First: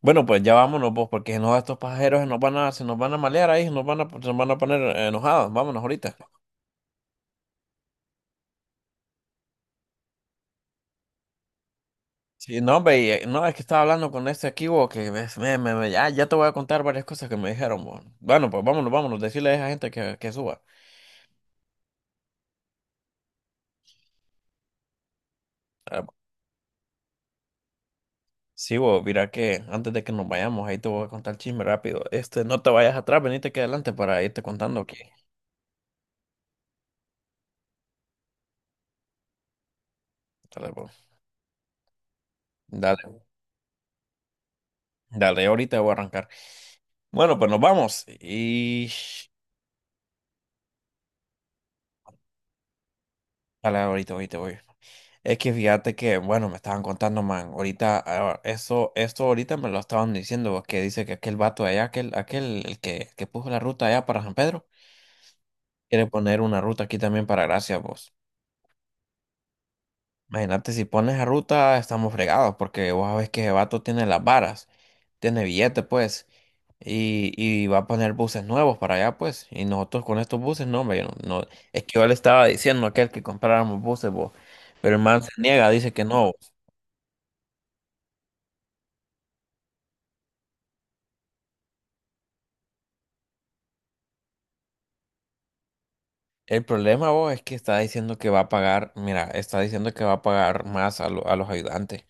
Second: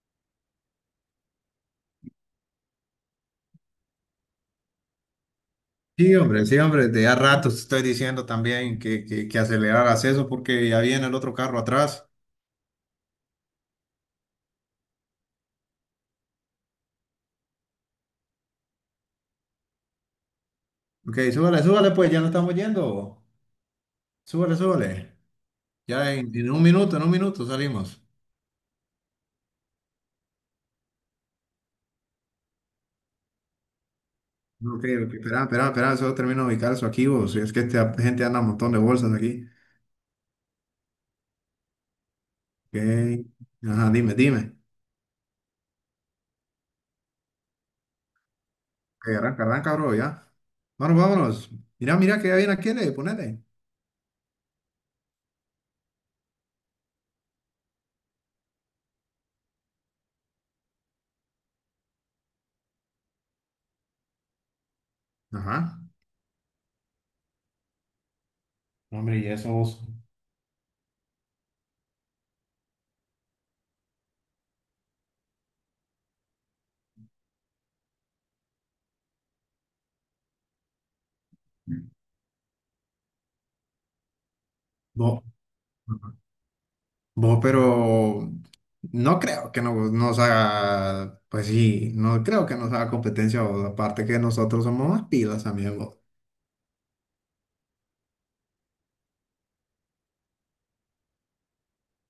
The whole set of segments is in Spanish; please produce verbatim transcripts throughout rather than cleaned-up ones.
Bueno, pues ya vámonos, pues, porque si no, estos pasajeros se nos van a, se nos van a malear ahí, se nos van a, se nos van a poner eh, enojados. Vámonos Sí, ahorita. hombre, sí, hombre, de a ratos te estoy diciendo también que, que, que aceleraras eso porque ya viene el otro carro atrás. Sí, no, hombre, y, eh, no, es que estaba hablando con este aquí, bo, que ves, me, me, me- ya, ya te voy a contar varias cosas que me dijeron, bo. Bueno, pues vámonos, vámonos, decirle a esa gente que, que suba. Ok, súbale, súbale, pues ya no estamos yendo. Súbale, súbale. Ah, Ya en, en un minuto, en un minuto salimos. sí, bo, mira que antes de que nos vayamos, ahí te voy a contar el chisme rápido. Este, no te vayas atrás, venite aquí adelante para irte Ok, contando que. ok, espera, espera, espera, solo termino de ubicar eso aquí, vos. Es que esta gente anda un montón de bolsas aquí. Dale, bo. Ok, Dale, ajá, dime, dime. dale, ahorita voy a arrancar. Bueno, pues nos vamos y… Ok, arranca, arranca, bro, ya. Bueno, vámonos. Mira, mira que ya viene aquí, le, ponele. Dale, ahorita, ahorita voy. Es que fíjate que, bueno, me estaban contando, man, ahorita, ah, eso, esto ahorita me lo estaban diciendo, que dice que aquel vato de allá, aquel, aquel, el que, que puso la ruta allá para San Pedro, Ajá. quiere poner una ruta aquí también para Gracia, vos. No, hombre, y eso vos. Imagínate, si pones la ruta, estamos fregados, porque vos sabés que ese vato tiene las varas, tiene billete, pues, y, y va a poner buses nuevos para allá, pues, y nosotros con estos buses, no, hombre, yo no, no, es que yo le estaba diciendo a aquel que compráramos buses, vos, pero el man No. se niega, dice que no. Vos, pero no creo que no- nos haga, pues sí, no creo que nos haga competencia, vos. Aparte que nosotros somos más pilas, amigo. El problema, vos, es que está diciendo que va a pagar, mira, está diciendo que va a pagar más a, lo- a los ayudantes.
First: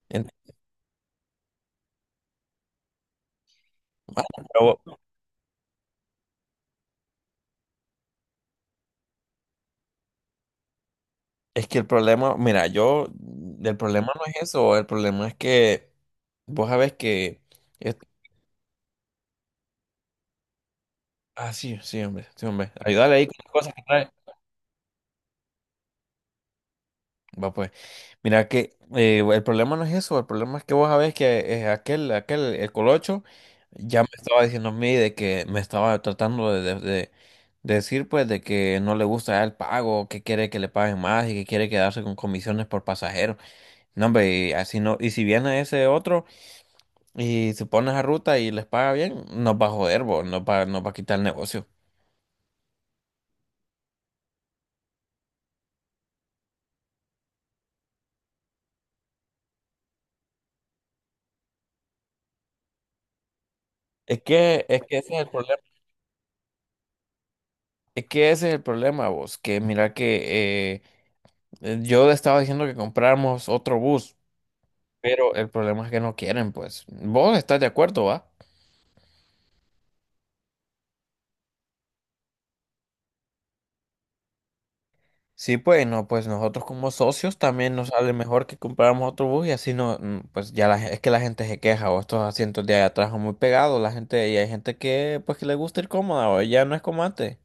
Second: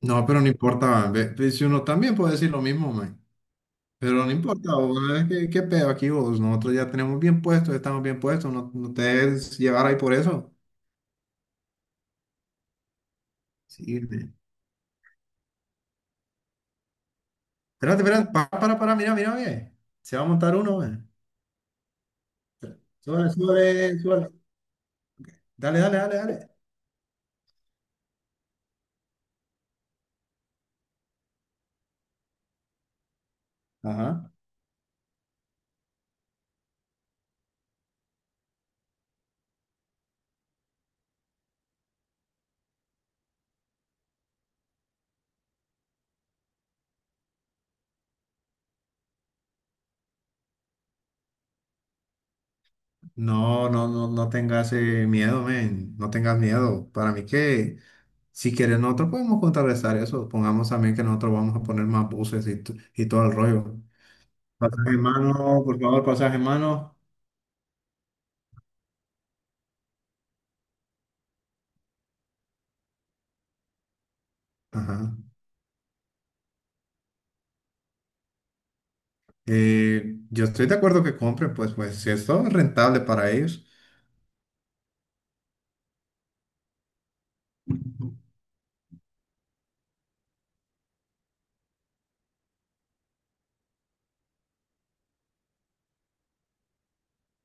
No, En- pero no importa, man. Ve- ve, si uno también puede decir lo mismo, man. Pero no importa, pero vos. es que- ¿Qué pedo aquí, vos? Nosotros ya tenemos bien puestos, estamos bien puestos, no, no te dejes llevar ahí por eso. es que el problema, mira, yo, el Sí, problema no es man. eso, el problema es que vos sabés que, es- Espérate, espérate, para, para, para, mira, mira, ve. Se va a montar uno, man. ah, sí, sí, hombre, sí, hombre, ayúdale ahí Sube, con las cosas que sube, trae. sube. Dale, dale, dale, dale. Va pues, mira que eh, el problema no es eso, el problema es que vos sabés que eh, aquel, aquel, el colocho, ya me Ajá. estaba diciendo a mí de que me estaba tratando de, de- de decir pues de que no le gusta el pago, que quiere que le paguen más y que quiere quedarse con comisiones por pasajero. No, hombre, y así no, y si viene ese otro y se pone esa ruta y les paga bien, nos va a joder, vos, nos va, nos va a quitar el negocio. No, no, no, no tengas eh, miedo, men, no tengas miedo. Para mí que si quieres nosotros podemos contrarrestar eso. Pongamos también que nosotros vamos a poner más buses y, t- y todo el rollo. Es que, es Pasaje que en ese es el problema, mano, por favor, pasaje en mano. es que ese es el problema, vos, que mira que eh, Eh, yo le estaba diciendo que compráramos otro bus, Ajá. pero el problema es que no quieren, pues. ¿Vos estás de acuerdo, va? Eh, yo estoy de acuerdo que compren, pues, pues si esto es rentable para ellos. Sí, pues no, pues nosotros como socios también nos sale mejor que compráramos otro bus y así no, mm, pues ya la, gen- es que la gente se queja o estos asientos de allá atrás son muy pegados, la gente y hay gente que pues que le gusta ir cómoda o ya no es como antes.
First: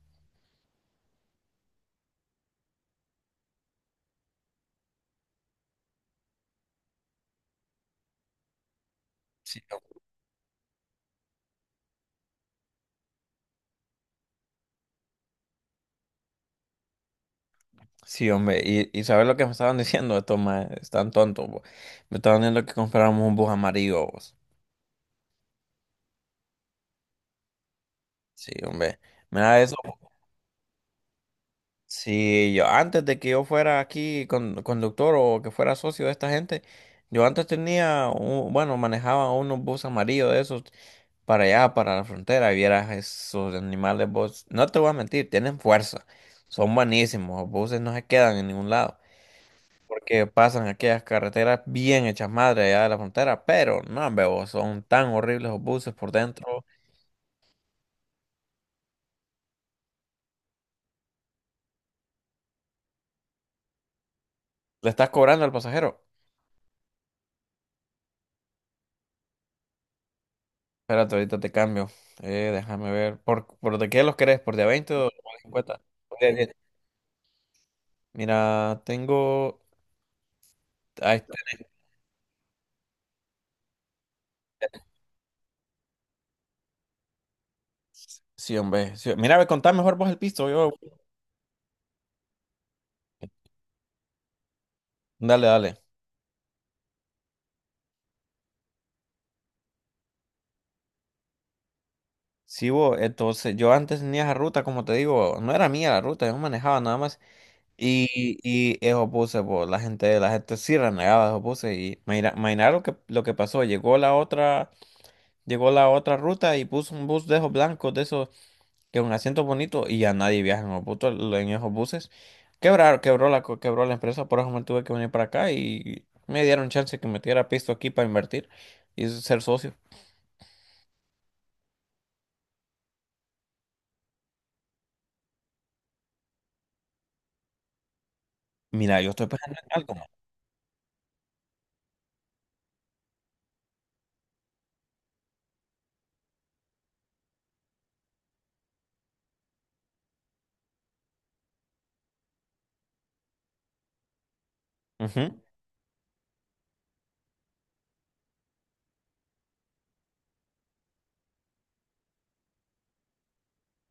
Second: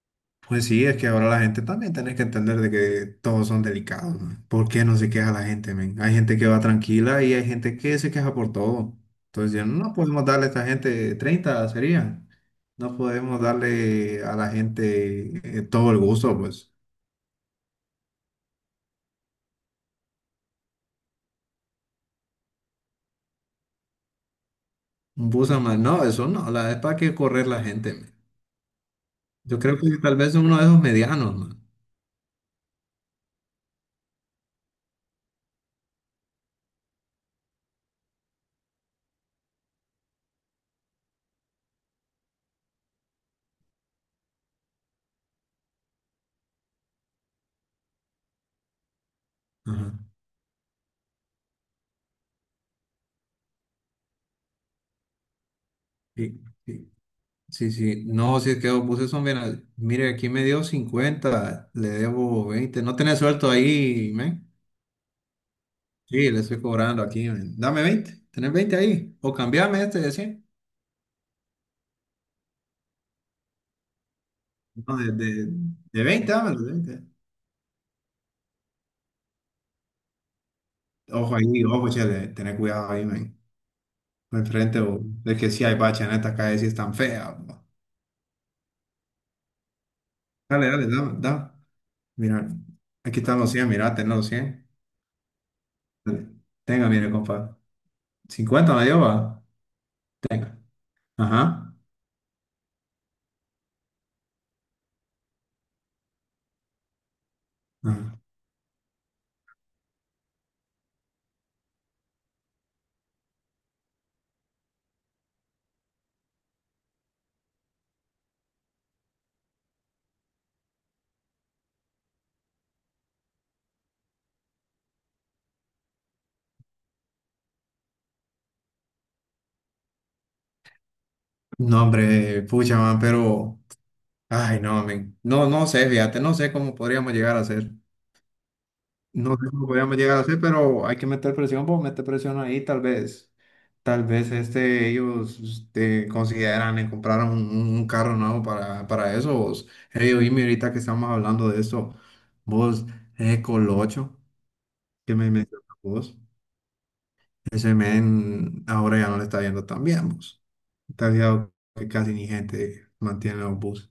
Pues sí, es que ahora la gente también tenés que entender de que todos son delicados, ¿no? ¿Por qué no se queja la gente, men? Hay gente que va tranquila y hay gente que se queja por todo. Entonces, Sí, ya no hom- podemos darle a esta gente treinta sería. No podemos darle a la gente eh, todo el gusto, pues. sí, hombre, y, y sabes lo que me estaban diciendo estos más, están tontos, vos. Me estaban diciendo que compráramos un bus amarillo, vos. Un busa más. No, eso no, la, es para que correr la gente, men. Sí, hombre. Yo Mira eso. creo que tal vez uno de esos medianos, man. Sí, yo antes de que yo fuera aquí con- conductor o que fuera socio de esta gente, yo antes tenía, un- bueno, manejaba unos bus amarillos de esos para allá, para la frontera, y vieras esos animales, vos, no te voy a mentir, tienen fuerza, son buenísimos, los buses no se quedan en ningún lado, Ajá. porque pasan aquellas carreteras bien hechas madre allá de la frontera, pero no, veo, son tan horribles los buses por ¿Y, dentro, y sí, sí, no, si es que vos puse eso, mira, mire, aquí me dio cincuenta, le debo veinte, no tenés suelto ahí, men. le estás cobrando al pasajero. Sí, le estoy cobrando aquí, men. Dame veinte, tenés veinte ahí, o cambiame este de cien. Espérate, ahorita te cambio. Eh, déjame ver. ¿Por, por de qué los querés? ¿Por de a veinte no, o de de, de, cincuenta? de Por de veinte, a diez. dame los veinte. Mira, tengo. Ahí está. Ojo ahí, ojo, chele, tené cuidado ahí, men. No enfrente, o es que sí hay bacha en esta calle, sí es tan fea, bo. Sí, hombre. Sí, mira, ve, contá mejor vos el piso. Dale, Yo… dale, dame, dame, mira, aquí están los cien, mira, tenés los cien. Dale, dale. Dale. Tenga, mire, compa, cincuenta me dio, va, tenga, ajá. Sí, vos. Entonces, yo antes tenía esa ruta, como te digo, no era mía la ruta, yo manejaba nada más. Ajá. Y, y eso puse, pues, la gente, la gente sí renegaba, eso puse. Y imagina, imagina lo que, lo que pasó. Llegó la otra, llegó la otra ruta y puso un bus de esos blancos, de esos que un asiento bonito y ya nadie viaja en, los butos- en esos buses. Quebraron, quebró la, co- quebró la empresa, por eso me tuve que venir para acá y me dieron chance que metiera pisto aquí para invertir y ser socio. No, hombre, pucha, man, pero, ay, no, men, no, no sé, fíjate, no sé cómo podríamos llegar a hacer, Mira, yo estoy no sé pensando en cómo algo, podríamos man. llegar a hacer, pero hay que meter presión, pues meter presión ahí, tal vez, tal vez, este, ellos, este, consideran en comprar un, un- un carro nuevo para, para eso, vos, hey, oíme, ahorita que estamos hablando de esto, vos, ese Colocho, que me Ujú. mencionas vos, ese men, ahora ya no le está yendo tan bien, vos, te has fijado que casi ni gente mantiene los buses.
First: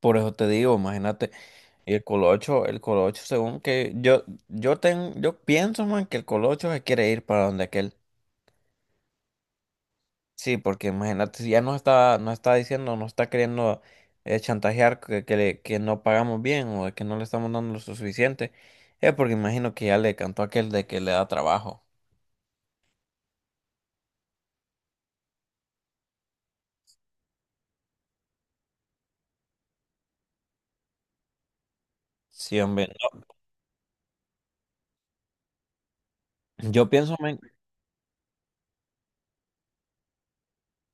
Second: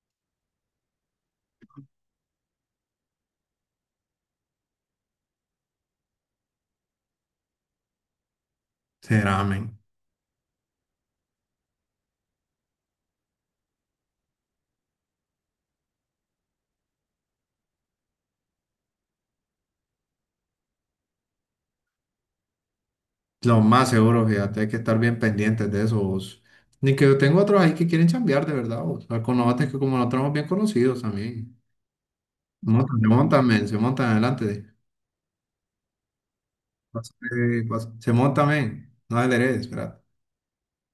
Por eso te digo, imagínate, el colocho, el colocho, según que yo, yo ten, yo pienso, man, que el colocho se quiere ir para donde aquel. Será, men. Sí, porque imagínate, si ya nos está, nos está diciendo, nos está queriendo eh, chantajear que, que, le- que no pagamos bien o que no le estamos dando lo suficiente, es porque imagino que ya le cantó aquel de que le da trabajo. Lo más seguro, fíjate, hay que estar bien pendientes de eso, vos. Ni que yo tengo otros ahí que quieren chambear, de verdad, vos. O sea, con los que como nosotros somos bien conocidos también. Sí, se hombre. Montan, se montan, men, se montan adelante. No, yo Pase, pienso, men- pase. Se montan, men. No adereces, espera.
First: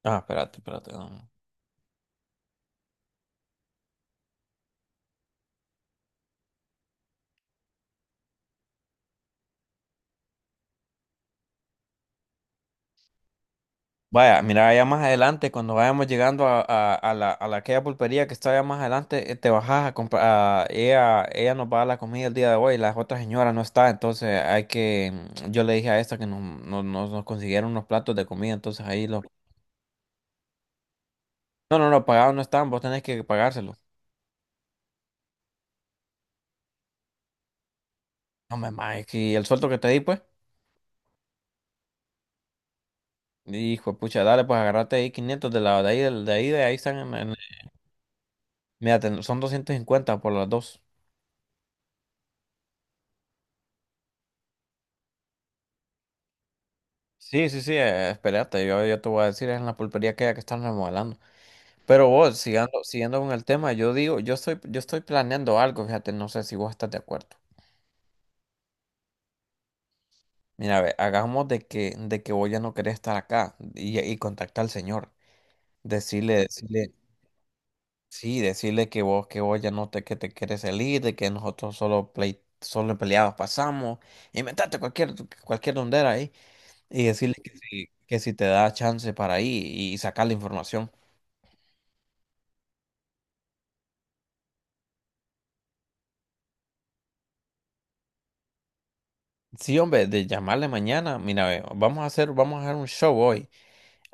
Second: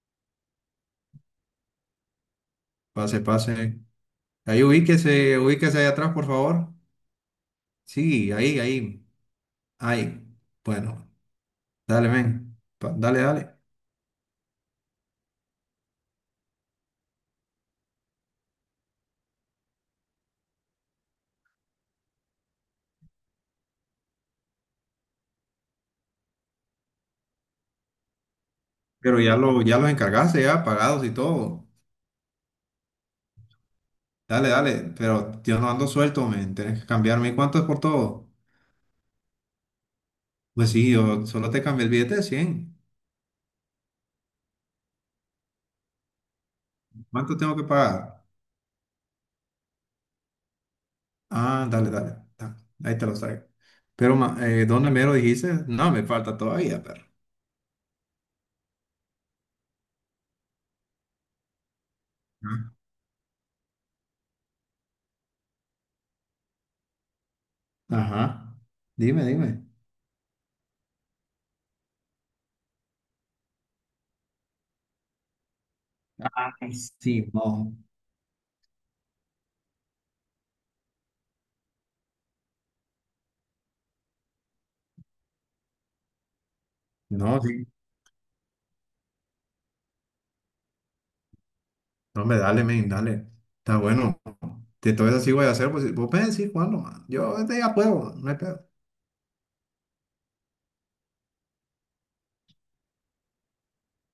ah, espérate, espérate. No, no. Pase, pase. Ahí ubíquese, ubíquese ahí atrás, por favor. Sí, ahí, ahí. Ahí. Bueno, dale, men. Pa- Dale, dale. Vaya, mira, allá más adelante, cuando vayamos llegando a, a- a la, a la- aquella pulpería que está allá más adelante, eh, te bajas a comprar, a- ella, ella nos va a dar la comida el día de hoy, la otra señora no está, entonces hay que, mm, yo le dije a esta que nos, nos, nos- nos consiguieron unos platos de comida, entonces ahí Pero los, ya, lo, ya los encargaste, ya pagados y todo. no, no, no, pagados no están, vos tenés que pagárselo. Dale, dale, pero yo no ando suelto, men, tienes que cambiarme. ¿Y cuánto es por todo? No, mamá, es que el sueldo que te di, pues, Pues sí, yo solo te cambié el billete de cien. hijo de pucha, dale, pues agarrate ahí quinientos de la, de ahí, del- de ahí, de ahí están, en- en- ¿Cuánto tengo que pagar? mira, ten- son doscientos cincuenta por las dos. Ah, dale, dale, ta, ahí te lo traigo. Pero, ma- eh, ¿dónde me lo dijiste? No, me falta todavía, perro. Sí, sí, sí, eh, espérate, yo, yo te voy a decir, es en la pulpería que, que están remodelando. Pero vos, Ah, siguiendo, siguiendo con el tema, yo digo, yo estoy, yo estoy planeando algo, fíjate, no sé si vos estás de acuerdo. ajá, dime, dime. Mira, ve, hagamos de que, de que vos ya no querés estar acá y, y contactar al señor. Decirle, Ay, decirle, Simón. sí, decirle que vos, que vos ya no te, que te quieres salir, de que nosotros solo play, solo peleados pasamos. Inventate cualquier, cualquier dondera ahí. Y decirle No, que sí. si, que si te da chance para ir y sacar la información. No, me dale, men, dale. Está bueno. De todo eso sí voy a hacer, pues vos puedes decir cuándo, man. Yo este ya puedo, no hay pedo. Sí, hombre, de llamarle mañana. Mira, ve, vamos a hacer, vamos a hacer un show hoy.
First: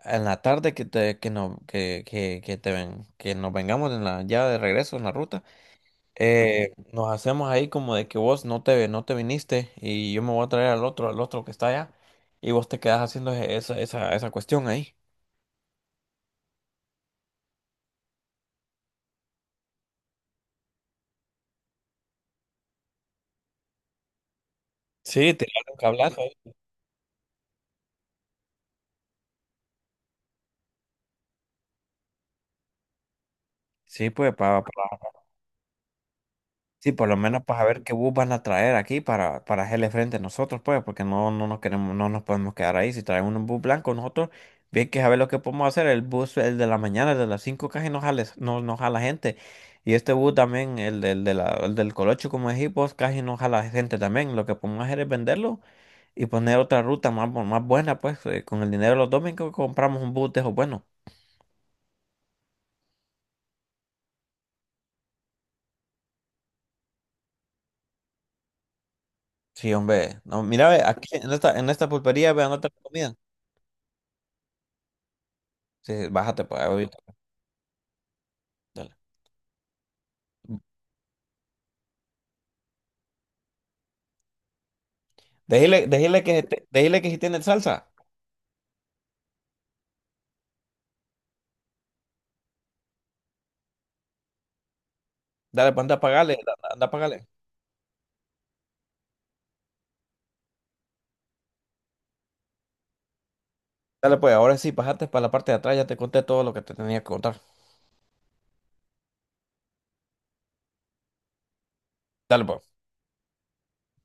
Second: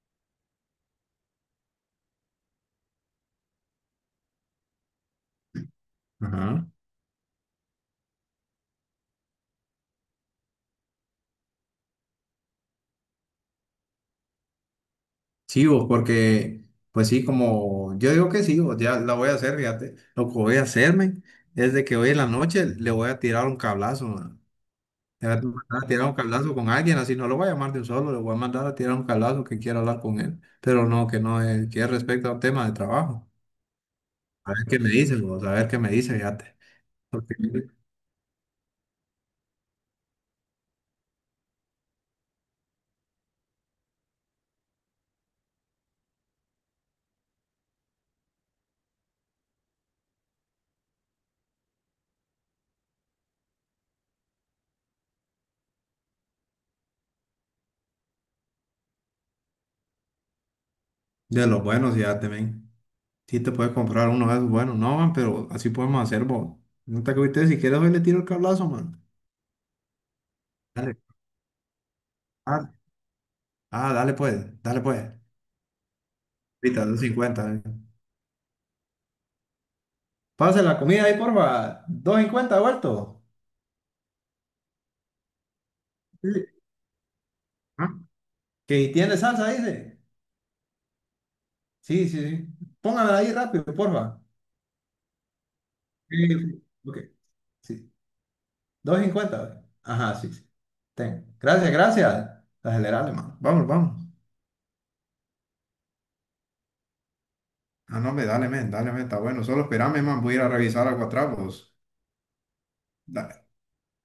En la tarde que te, que no, que, que, que te ven, que nos vengamos en la, ya de regreso en la ruta. Ajá. Eh, nos hacemos ahí como de que vos no te, no te viniste y yo me voy a traer al otro, al otro que está allá. Y vos te quedas haciendo esa, esa, esa cuestión ahí. Sí, vos, porque, pues sí, como yo digo que sí, vos, ya la voy a hacer, fíjate. Lo que voy a hacerme es de que hoy en la noche le voy a tirar un cablazo, man. Le Sí, voy a te un mandar a tirar un cablazo ahí. cablazo con alguien, así no lo voy a llamar de un solo, le voy a mandar a tirar un cablazo que quiera hablar con él, pero no, que no, es, que es respecto a un tema de trabajo. Sí, pues, A para ver qué me dice, vos, a ver qué me dice, fíjate. sí, por lo Porque menos para ver qué bus van a traer aquí para, para hacerle frente a nosotros, pues, porque no, no nos queremos, no nos podemos quedar ahí. Si traen un bus blanco, nosotros, bien que saber lo que podemos hacer, el bus, el de la mañana, el de las cinco casi no jala, no, no jala gente. Y este bus también, el del, de la- el del Colocho como dijimos casi no jala gente también. Lo que podemos hacer es venderlo y poner otra ruta más, bu- más buena, pues, eh, con el dinero de los domingos compramos un bus de esos buenos. de los buenos, fíjate, men. Sí te puedes comprar uno de esos buenos, no, man, pero así podemos hacer, vos. No te agüites, si quieres hoy le tiro el cablazo, man. Sí, hombre. No, mira, ve, Dale. aquí en esta, en esta pulpería, vean otra comida. Ah, dale pues, dale pues. Sí, sí, bájate, pues, Ahorita, ahorita. doscientos cincuenta. eh. Dale. Pase la comida ahí, porfa. doscientos cincuenta vuelto. Déjele, déjele Sí. que, esté- déjele que si tiene salsa. Ah, que tiene salsa, dice. Sí, sí, sí. Póngamela ahí rápido, porfa. Dale, pues anda a Sí, pagarle, sí. anda a Ok, pagarle. sí. doscientos cincuenta. Güey. Ajá, sí, sí. Ten. Gracias, gracias. Acelerale, man. Vamos, vamos. Dale, pues ahora sí, pasaste para la parte de atrás, ya te conté todo lo que te tenía que contar. Ah, no, me dale, men, dale, men, está bueno. Solo espérame, man. Voy a ir a revisar algo atrás, pues. Dale, pues. Dale.